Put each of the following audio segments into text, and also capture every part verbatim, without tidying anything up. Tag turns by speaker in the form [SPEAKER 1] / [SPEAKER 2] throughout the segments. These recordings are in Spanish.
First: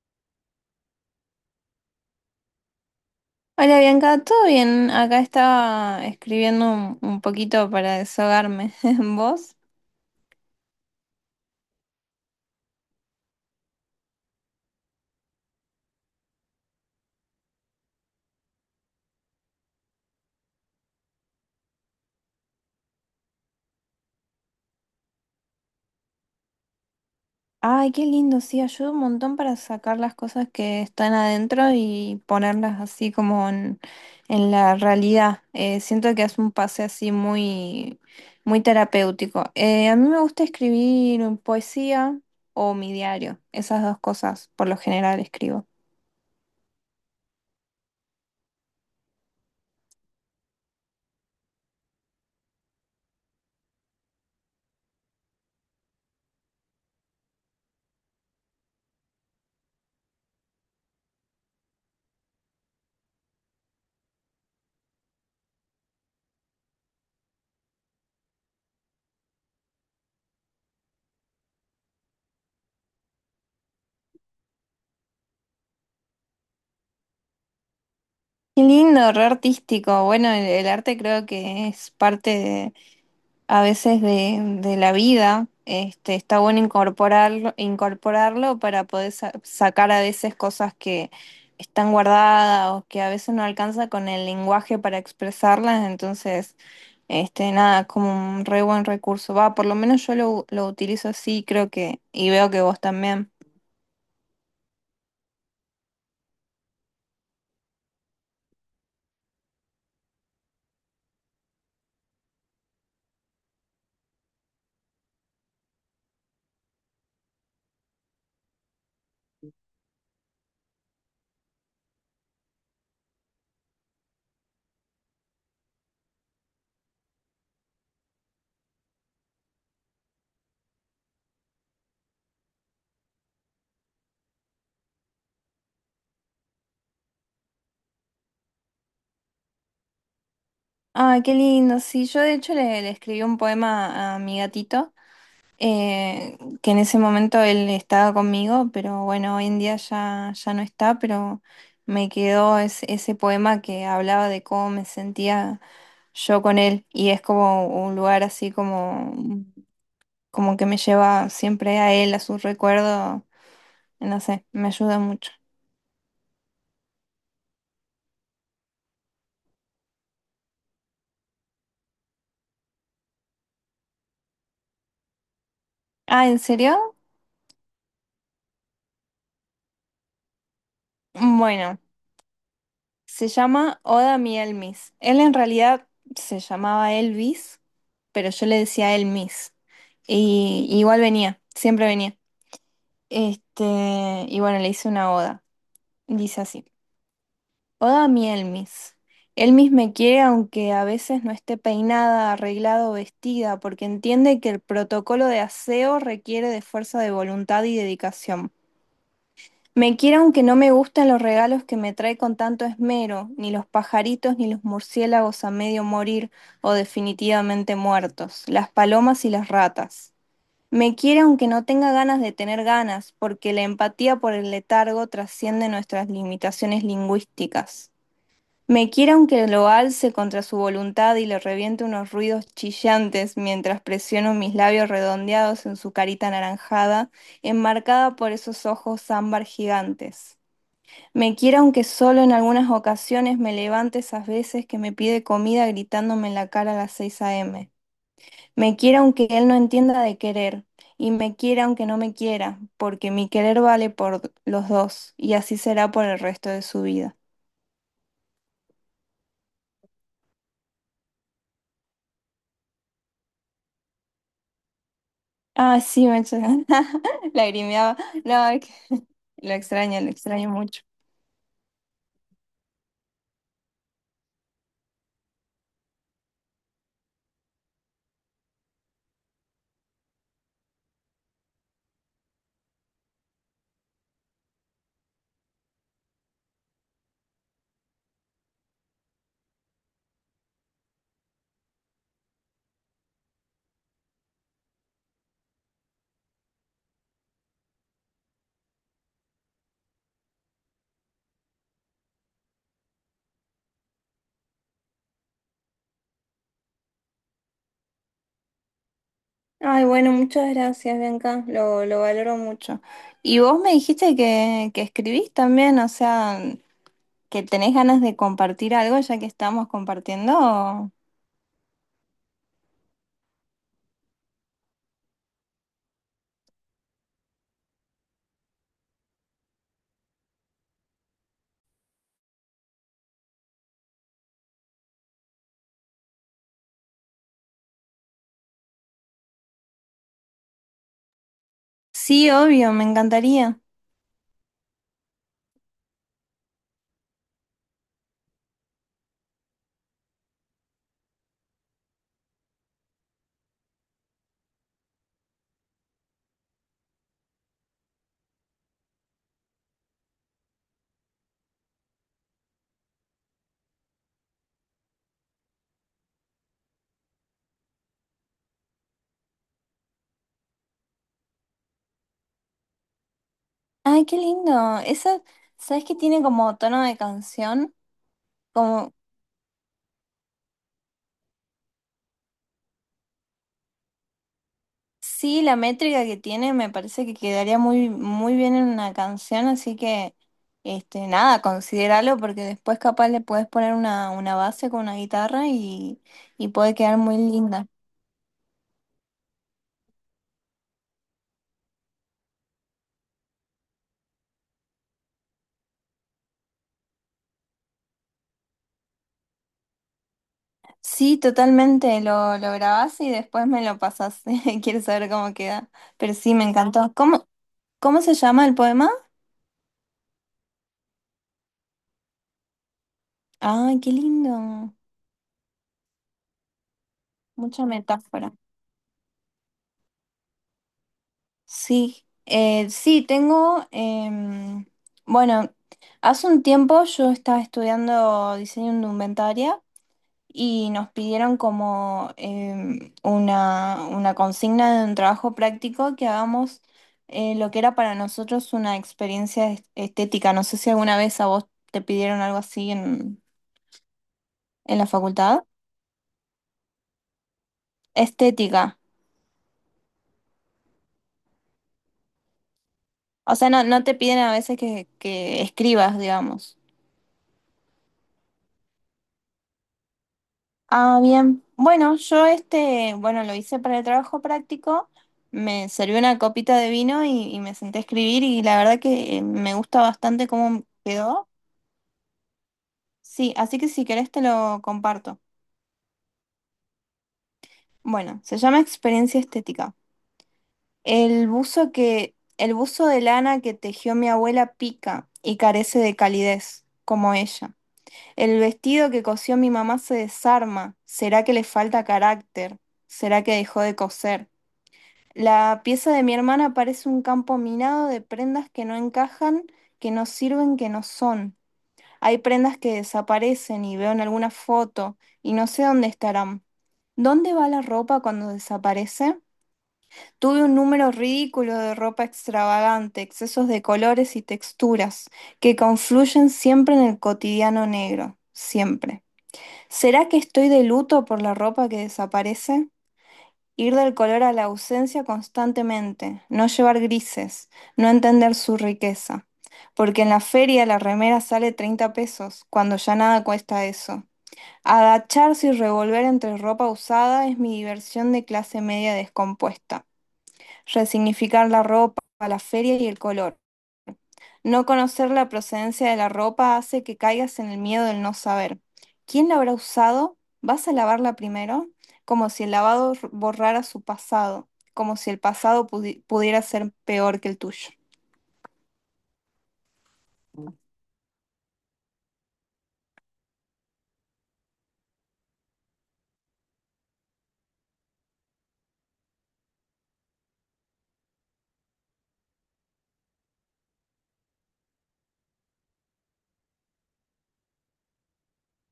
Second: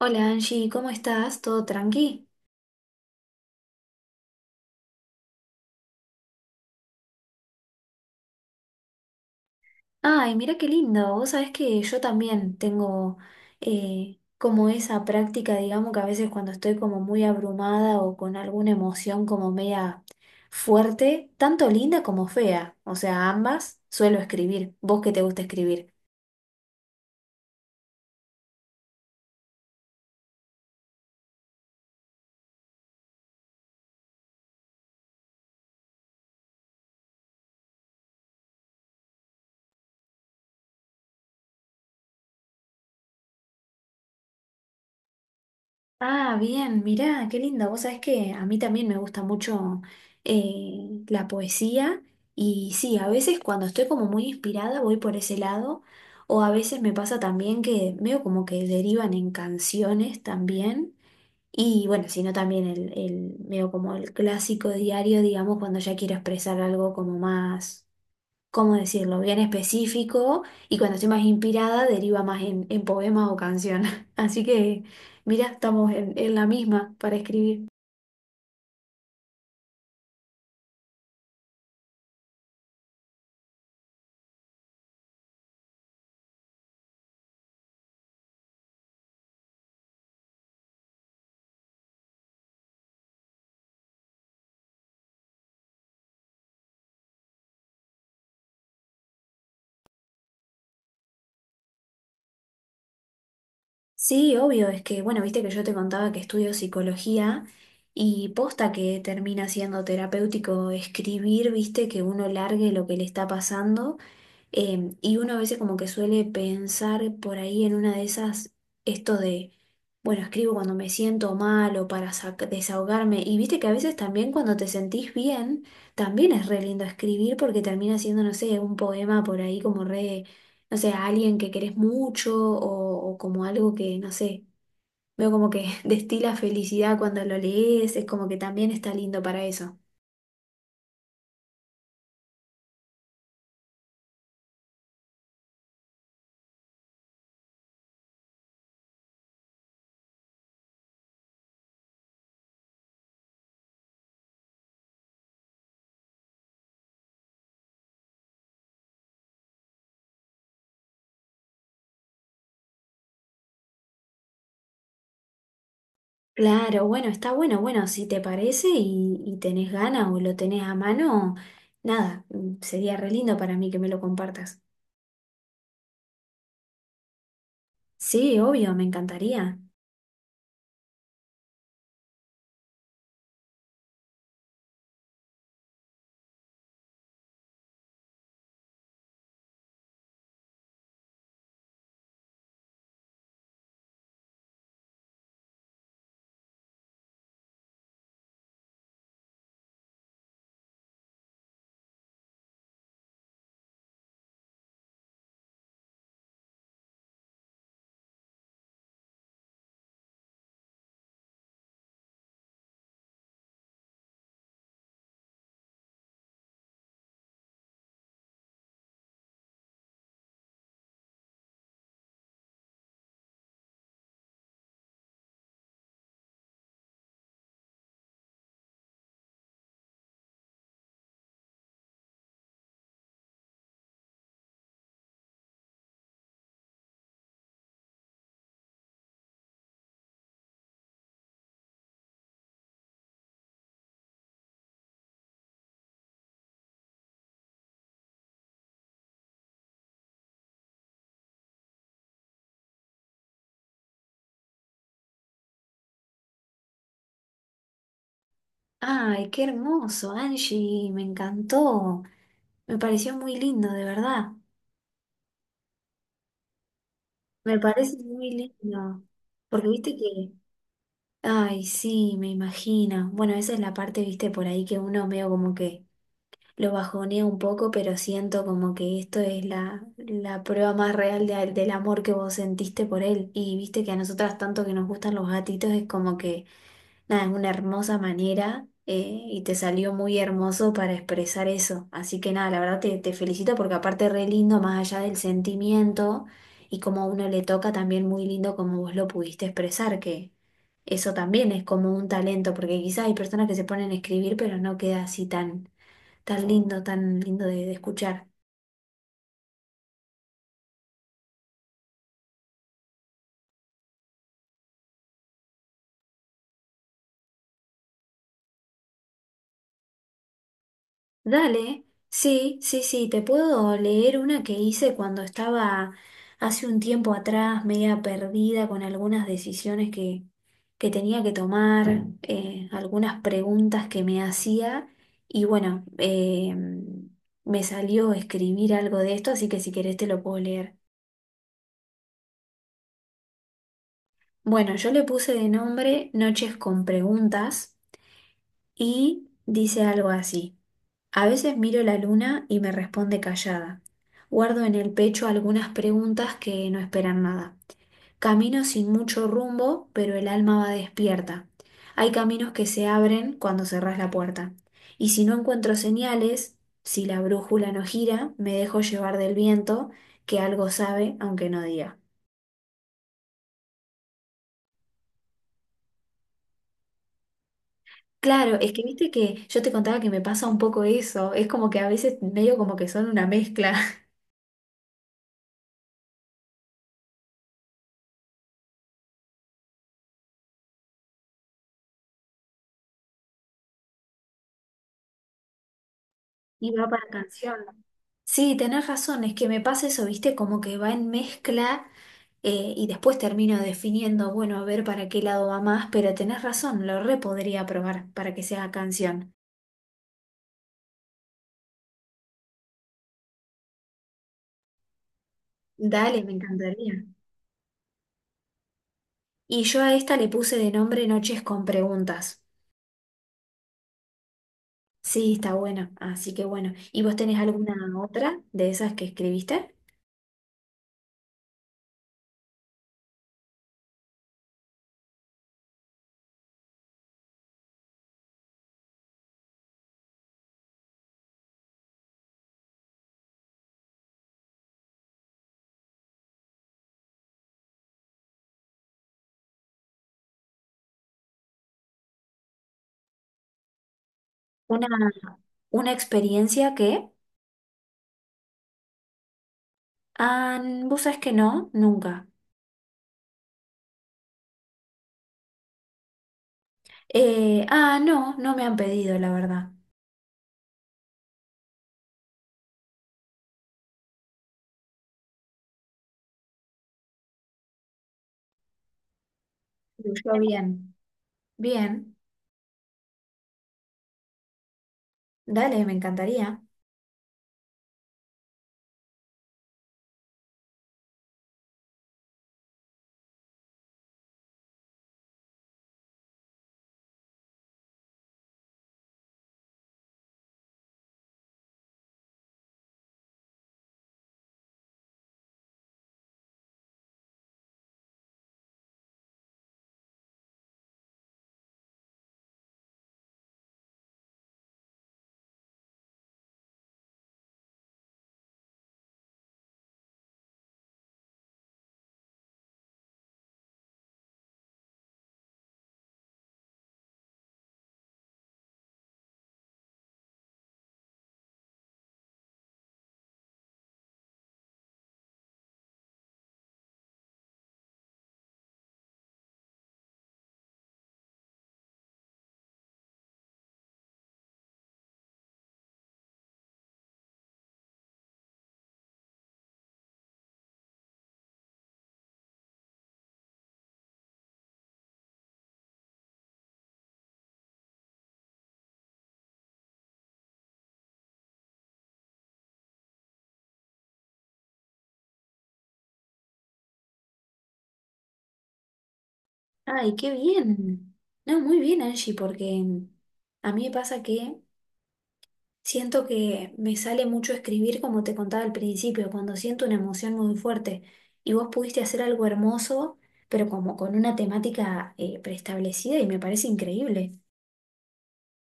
[SPEAKER 1] Hola Angie, ¿cómo estás? ¿Todo tranqui?
[SPEAKER 2] Hola Bianca, ¿todo bien? Acá estaba escribiendo un, un poquito para desahogarme. ¿Vos?
[SPEAKER 1] Ay, mira qué lindo. Vos sabés que yo también tengo eh, como esa práctica, digamos que a veces cuando estoy como muy abrumada o con alguna emoción como media fuerte, tanto linda como fea, o sea, ambas suelo escribir. ¿Vos que te gusta escribir?
[SPEAKER 2] Ay, qué lindo, sí, ayuda un montón para sacar las cosas que están adentro y ponerlas así como en, en la realidad. Eh, siento que es un pase así muy, muy terapéutico. Eh, a mí me gusta escribir poesía o mi diario, esas dos cosas por lo general escribo.
[SPEAKER 1] Ah, bien, mirá, qué lindo. Vos sabés que a mí también me gusta mucho eh, la poesía y sí, a veces cuando estoy como muy inspirada voy por ese lado o a veces me pasa también que veo como que derivan en canciones también y bueno, sino también el, el, veo como el clásico diario, digamos, cuando ya quiero expresar algo como más ¿cómo decirlo?, bien específico y cuando estoy más inspirada deriva más en, en poemas o canciones. Así que, mira, estamos en, en la misma para escribir.
[SPEAKER 2] Qué lindo, re artístico. Bueno, el, el arte creo que es parte a veces de, de la vida, este, está bueno incorporarlo, incorporarlo para poder sa- sacar a veces cosas que están guardadas o que a veces no alcanza con el lenguaje para expresarlas, entonces, este, nada, es como un re buen recurso. Va, por lo menos yo lo, lo utilizo así, creo que, y veo que vos también.
[SPEAKER 1] Sí, obvio, es que, bueno, viste que yo te contaba que estudio psicología y posta que termina siendo terapéutico escribir, viste, que uno largue lo que le está pasando. Em, y uno a veces como que suele pensar por ahí en una de esas, esto de, bueno, escribo cuando me siento mal o para sac- desahogarme. Y viste que a veces también cuando te sentís bien, también es re lindo escribir porque termina siendo, no sé, un poema por ahí como re, no sé, a alguien que querés mucho o, o como algo que, no sé, veo como que destila felicidad cuando lo lees, es como que también está lindo para eso.
[SPEAKER 2] Ay, qué lindo, sí, yo de hecho le, le escribí un poema a mi gatito. Eh, que en ese momento él estaba conmigo, pero bueno, hoy en día ya, ya no está, pero me quedó ese, ese poema que hablaba de cómo me sentía yo con él y es como un lugar así como, como que me lleva siempre a él, a su recuerdo, no sé, me ayuda mucho.
[SPEAKER 1] Claro, bueno, está bueno, bueno, si te parece y, y tenés ganas o lo tenés a mano, nada, mm, sería re lindo para mí que me lo compartas.
[SPEAKER 2] Ah, ¿en serio?
[SPEAKER 1] Sí, obvio, me encantaría.
[SPEAKER 2] Bueno. Se llama Oda mi Elmis. Él en realidad se llamaba Elvis, pero yo le decía Elmis. Y igual venía, siempre venía. Este, y bueno, le hice una oda. Dice así: Oda mi Elmis. Elmis me quiere aunque a veces no esté peinada, arreglada o vestida, porque entiende que el protocolo de aseo requiere de fuerza de voluntad y dedicación. Me quiere aunque no me gustan los regalos que me trae con tanto esmero, ni los pajaritos ni los murciélagos a medio morir o definitivamente muertos, las palomas y las ratas. Me quiere aunque no tenga ganas de tener ganas, porque la empatía por el letargo trasciende nuestras limitaciones lingüísticas. Me quiere aunque lo alce contra su voluntad y le reviente unos ruidos chillantes mientras presiono mis labios redondeados en su carita anaranjada, enmarcada por esos ojos ámbar gigantes. Me quiera aunque solo en algunas ocasiones me levante esas veces que me pide comida gritándome en la cara a las seis a m. Me quiera aunque él no entienda de querer, y me quiera aunque no me quiera, porque mi querer vale por los dos, y así será por el resto de su vida.
[SPEAKER 1] Ay, qué hermoso, Angie, me encantó. Me pareció muy lindo, de verdad.
[SPEAKER 2] Ah, sí, me
[SPEAKER 1] Me
[SPEAKER 2] lagrimeaba.
[SPEAKER 1] parece muy
[SPEAKER 2] No, es que
[SPEAKER 1] lindo.
[SPEAKER 2] lo
[SPEAKER 1] Porque viste
[SPEAKER 2] extraño, lo
[SPEAKER 1] que,
[SPEAKER 2] extraño mucho.
[SPEAKER 1] ay, sí, me imagino. Bueno, esa es la parte, viste, por ahí que uno veo como que lo bajonea un poco, pero siento como que esto es la, la prueba más real de- del amor que vos sentiste por él. Y viste que a nosotras tanto que nos gustan los gatitos es como que, nada, es una hermosa manera, eh, y te salió muy hermoso para expresar eso. Así que nada, la verdad te, te felicito porque aparte es re lindo, más allá del sentimiento y como a uno le toca, también muy lindo como vos lo pudiste expresar, que... eso también es como un talento, porque quizás hay personas que se ponen a escribir, pero no queda así tan, tan lindo, tan lindo de, de escuchar.
[SPEAKER 2] Ay, bueno, muchas gracias, Bianca, lo, lo valoro mucho. Y vos me dijiste que, que escribís también, o sea... que tenés ganas de compartir algo ya que estamos compartiendo.
[SPEAKER 1] Dale, sí, sí, sí, te puedo leer una que hice cuando estaba hace un tiempo atrás, media perdida con algunas decisiones que, que tenía que tomar, eh, algunas preguntas que me hacía y bueno, eh, me salió escribir algo de esto, así que si querés te lo puedo leer.
[SPEAKER 2] Sí, obvio, me encantaría.
[SPEAKER 1] Bueno, yo le puse de nombre Noches con Preguntas y dice algo así. A veces miro la luna y me responde callada. Guardo en el pecho algunas preguntas que no esperan nada. Camino sin mucho rumbo, pero el alma va despierta. Hay caminos que se abren cuando cerrás la puerta. Y si no encuentro señales, si la brújula no gira, me dejo llevar del viento, que algo sabe, aunque no diga.
[SPEAKER 2] Ay, qué lindo. Esa, ¿sabes que tiene como tono de canción?
[SPEAKER 1] Claro, es que
[SPEAKER 2] Como,
[SPEAKER 1] viste que yo te contaba que me pasa un poco eso. Es como que a veces medio como que son una mezcla.
[SPEAKER 2] sí, la métrica que tiene me parece que quedaría muy, muy bien en una canción, así que, este, nada, considéralo porque después capaz le puedes poner una, una base con una guitarra y, y
[SPEAKER 1] Y
[SPEAKER 2] puede
[SPEAKER 1] va
[SPEAKER 2] quedar
[SPEAKER 1] para
[SPEAKER 2] muy
[SPEAKER 1] canción.
[SPEAKER 2] linda.
[SPEAKER 1] Sí, tenés razón, es que me pasa eso, viste, como que va en mezcla, eh, y después termino definiendo, bueno, a ver para qué lado va más, pero tenés razón, lo re podría probar para que sea canción.
[SPEAKER 2] Sí, totalmente, lo, lo grabás y después me lo pasás. Quiero saber cómo queda. Pero
[SPEAKER 1] Dale, me
[SPEAKER 2] sí, me encantó.
[SPEAKER 1] encantaría.
[SPEAKER 2] ¿Cómo, cómo se llama el poema?
[SPEAKER 1] Y yo a esta le puse de nombre Noches con preguntas.
[SPEAKER 2] Ay, qué lindo.
[SPEAKER 1] Sí, está bueno, así que bueno. ¿Y vos tenés
[SPEAKER 2] Mucha
[SPEAKER 1] alguna
[SPEAKER 2] metáfora.
[SPEAKER 1] otra de esas que escribiste?
[SPEAKER 2] Sí, eh, sí, tengo, em, bueno, hace un tiempo yo estaba estudiando diseño indumentaria y nos pidieron como em, una, una consigna de un trabajo práctico que hagamos eh, lo que era para nosotros una experiencia est- estética. No sé si alguna vez a vos te pidieron algo así en, en la
[SPEAKER 1] Una,
[SPEAKER 2] facultad.
[SPEAKER 1] una experiencia que...
[SPEAKER 2] Estética.
[SPEAKER 1] ah, vos sabés que no, nunca.
[SPEAKER 2] O sea, no, no te piden a veces que, que escribas, digamos.
[SPEAKER 1] Eh, ah, no, no me han pedido, la verdad.
[SPEAKER 2] Ah, bien. Bueno, yo este, bueno, lo hice para el trabajo práctico. Me serví una copita de vino y, y me senté a escribir y la verdad que eh, me gusta bastante
[SPEAKER 1] Yo
[SPEAKER 2] cómo
[SPEAKER 1] bien.
[SPEAKER 2] quedó.
[SPEAKER 1] Bien,
[SPEAKER 2] Sí, así que si querés te lo comparto.
[SPEAKER 1] dale, me encantaría.
[SPEAKER 2] Bueno, se llama experiencia estética. El buzo que, el buzo de lana que tejió mi abuela pica y carece de calidez, como ella. El vestido que cosió mi mamá se desarma. ¿Será que le falta carácter? ¿Será que dejó de coser? La pieza de mi hermana parece un campo minado de prendas que no encajan, que no sirven, que no son. Hay prendas que desaparecen y veo en alguna foto y no sé dónde estarán. ¿Dónde va la ropa cuando desaparece? Tuve un número ridículo de ropa extravagante, excesos de colores y texturas que confluyen siempre en el cotidiano negro, siempre. ¿Será que estoy de luto por la ropa que desaparece? Ir del color a la ausencia constantemente, no llevar grises, no entender su riqueza. Porque en la feria la remera sale treinta pesos, cuando ya nada cuesta eso. Agacharse y revolver entre ropa usada es mi diversión de clase media descompuesta. Resignificar la ropa, la feria y el color. No conocer la procedencia de la ropa hace que caigas en el miedo del no saber. ¿Quién la habrá usado? ¿Vas a lavarla primero? Como si el lavado r- borrara su pasado, como si el pasado pudi- pudiera ser peor que el tuyo.
[SPEAKER 1] Ay, qué bien. No, muy bien, Angie, porque a mí me pasa que siento que me sale mucho escribir, como te contaba al principio, cuando siento una emoción muy fuerte. Y vos pudiste hacer algo hermoso, pero como con una temática, eh, preestablecida y me parece increíble.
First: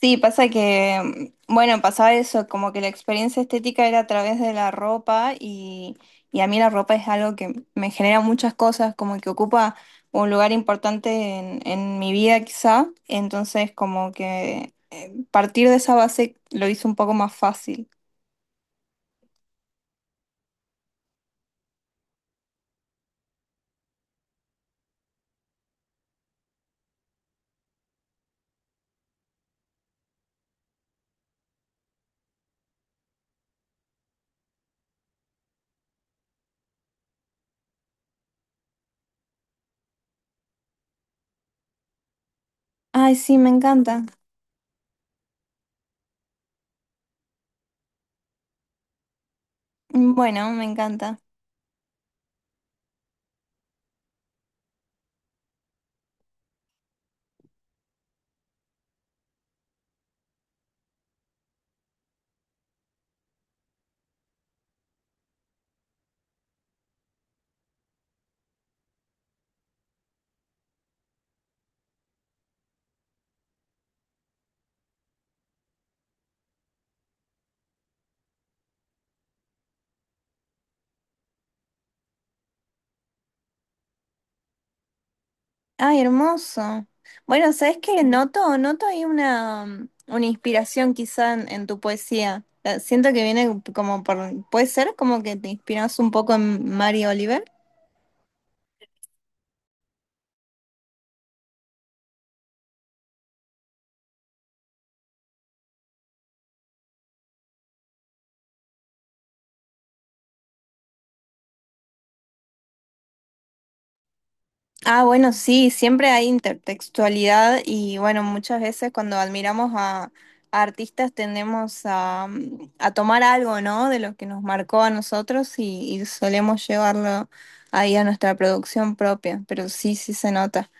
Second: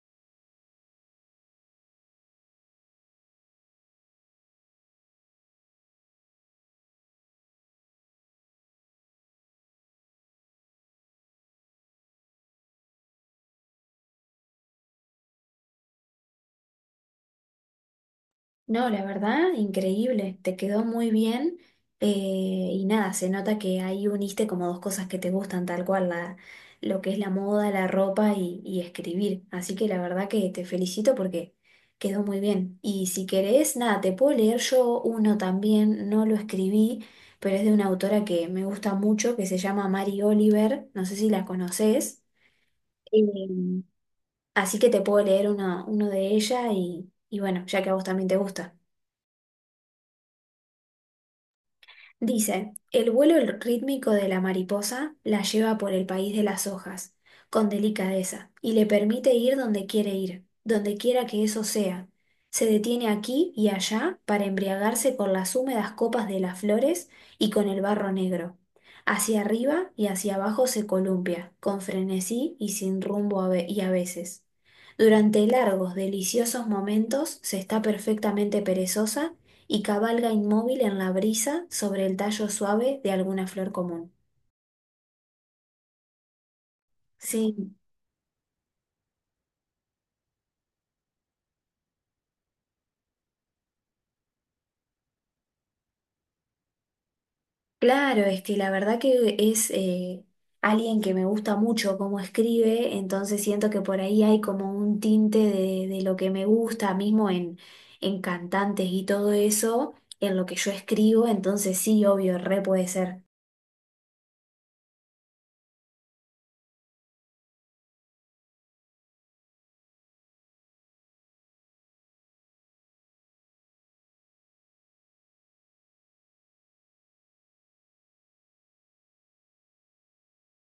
[SPEAKER 2] Sí, pasa que, mm, bueno, pasaba eso, como que la experiencia estética era a través de la ropa y, y a mí la ropa es algo que me genera muchas cosas, como que ocupa un lugar importante en, en mi vida quizá, entonces como que partir de esa base lo hizo un poco más fácil.
[SPEAKER 1] No, la verdad, increíble, te quedó muy bien, eh, y nada, se nota que ahí uniste como dos cosas que te gustan tal cual, la, lo que es la moda, la ropa y, y escribir. Así que la verdad que te felicito porque quedó muy bien. Y si querés, nada, te puedo leer yo uno también, no lo escribí, pero es de una autora que me gusta mucho, que se llama Mary Oliver, no sé si la conoces.
[SPEAKER 2] Ay,
[SPEAKER 1] Eh,
[SPEAKER 2] sí, me encanta.
[SPEAKER 1] así que te puedo leer uno, uno de ella y, y bueno, ya que a vos también te gusta.
[SPEAKER 2] Bueno, me encanta.
[SPEAKER 1] Dice, el vuelo el- rítmico de la mariposa la lleva por el país de las hojas, con delicadeza, y le permite ir donde quiere ir, donde quiera que eso sea. Se detiene aquí y allá para embriagarse con las húmedas copas de las flores y con el barro negro. Hacia arriba y hacia abajo se columpia, con frenesí y sin rumbo a ve- y a veces. Durante largos, deliciosos momentos se está perfectamente perezosa y cabalga inmóvil en la brisa sobre el tallo suave de alguna flor común.
[SPEAKER 2] Ay, hermoso. Bueno,
[SPEAKER 1] Sí,
[SPEAKER 2] ¿sabes qué? Noto, noto ahí una, una inspiración quizá en, en tu poesía. Eh, Siento que viene como por, puede ser como que te inspiras un poco en Mary Oliver.
[SPEAKER 1] claro, es que la verdad que es, eh, alguien que me gusta mucho cómo escribe, entonces siento que por ahí hay como un tinte de, de lo que me gusta mismo en, en cantantes y todo eso, en lo que yo escribo, entonces sí, obvio, re puede ser.
[SPEAKER 2] Ah, bueno, sí, siempre hay intertextualidad y bueno, muchas veces cuando admiramos a, a artistas tendemos a, mm, a tomar algo, ¿no? De lo que nos marcó a nosotros y, y solemos llevarlo ahí a nuestra producción propia, pero sí, sí se nota.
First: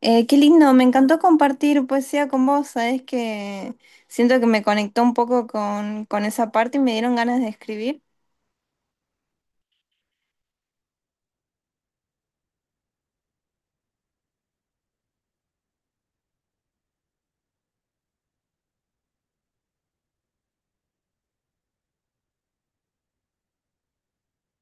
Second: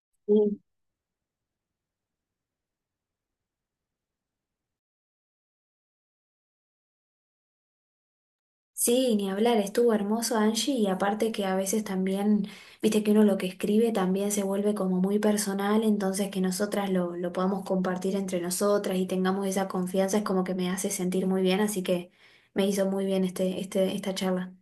[SPEAKER 2] Eh, qué lindo, me encantó compartir poesía con vos, sabés que siento que me conectó un poco con, con esa parte y me dieron ganas de escribir.
[SPEAKER 1] Sí, ni hablar, estuvo hermoso Angie y aparte que a veces también, viste que uno lo que escribe también se vuelve como muy personal, entonces que nosotras lo, lo podamos compartir entre nosotras y tengamos esa confianza es como que me hace sentir muy bien, así que me hizo muy bien este, este, esta charla.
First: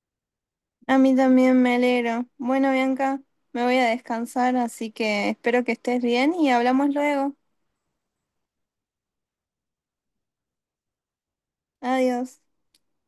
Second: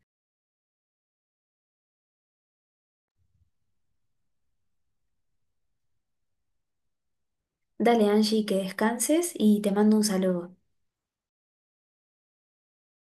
[SPEAKER 2] A mí también me alegro. Bueno, Bianca, me voy a descansar, así que espero que estés bien y hablamos luego.
[SPEAKER 1] Dale Angie, que descanses y te mando un saludo.
[SPEAKER 2] Adiós.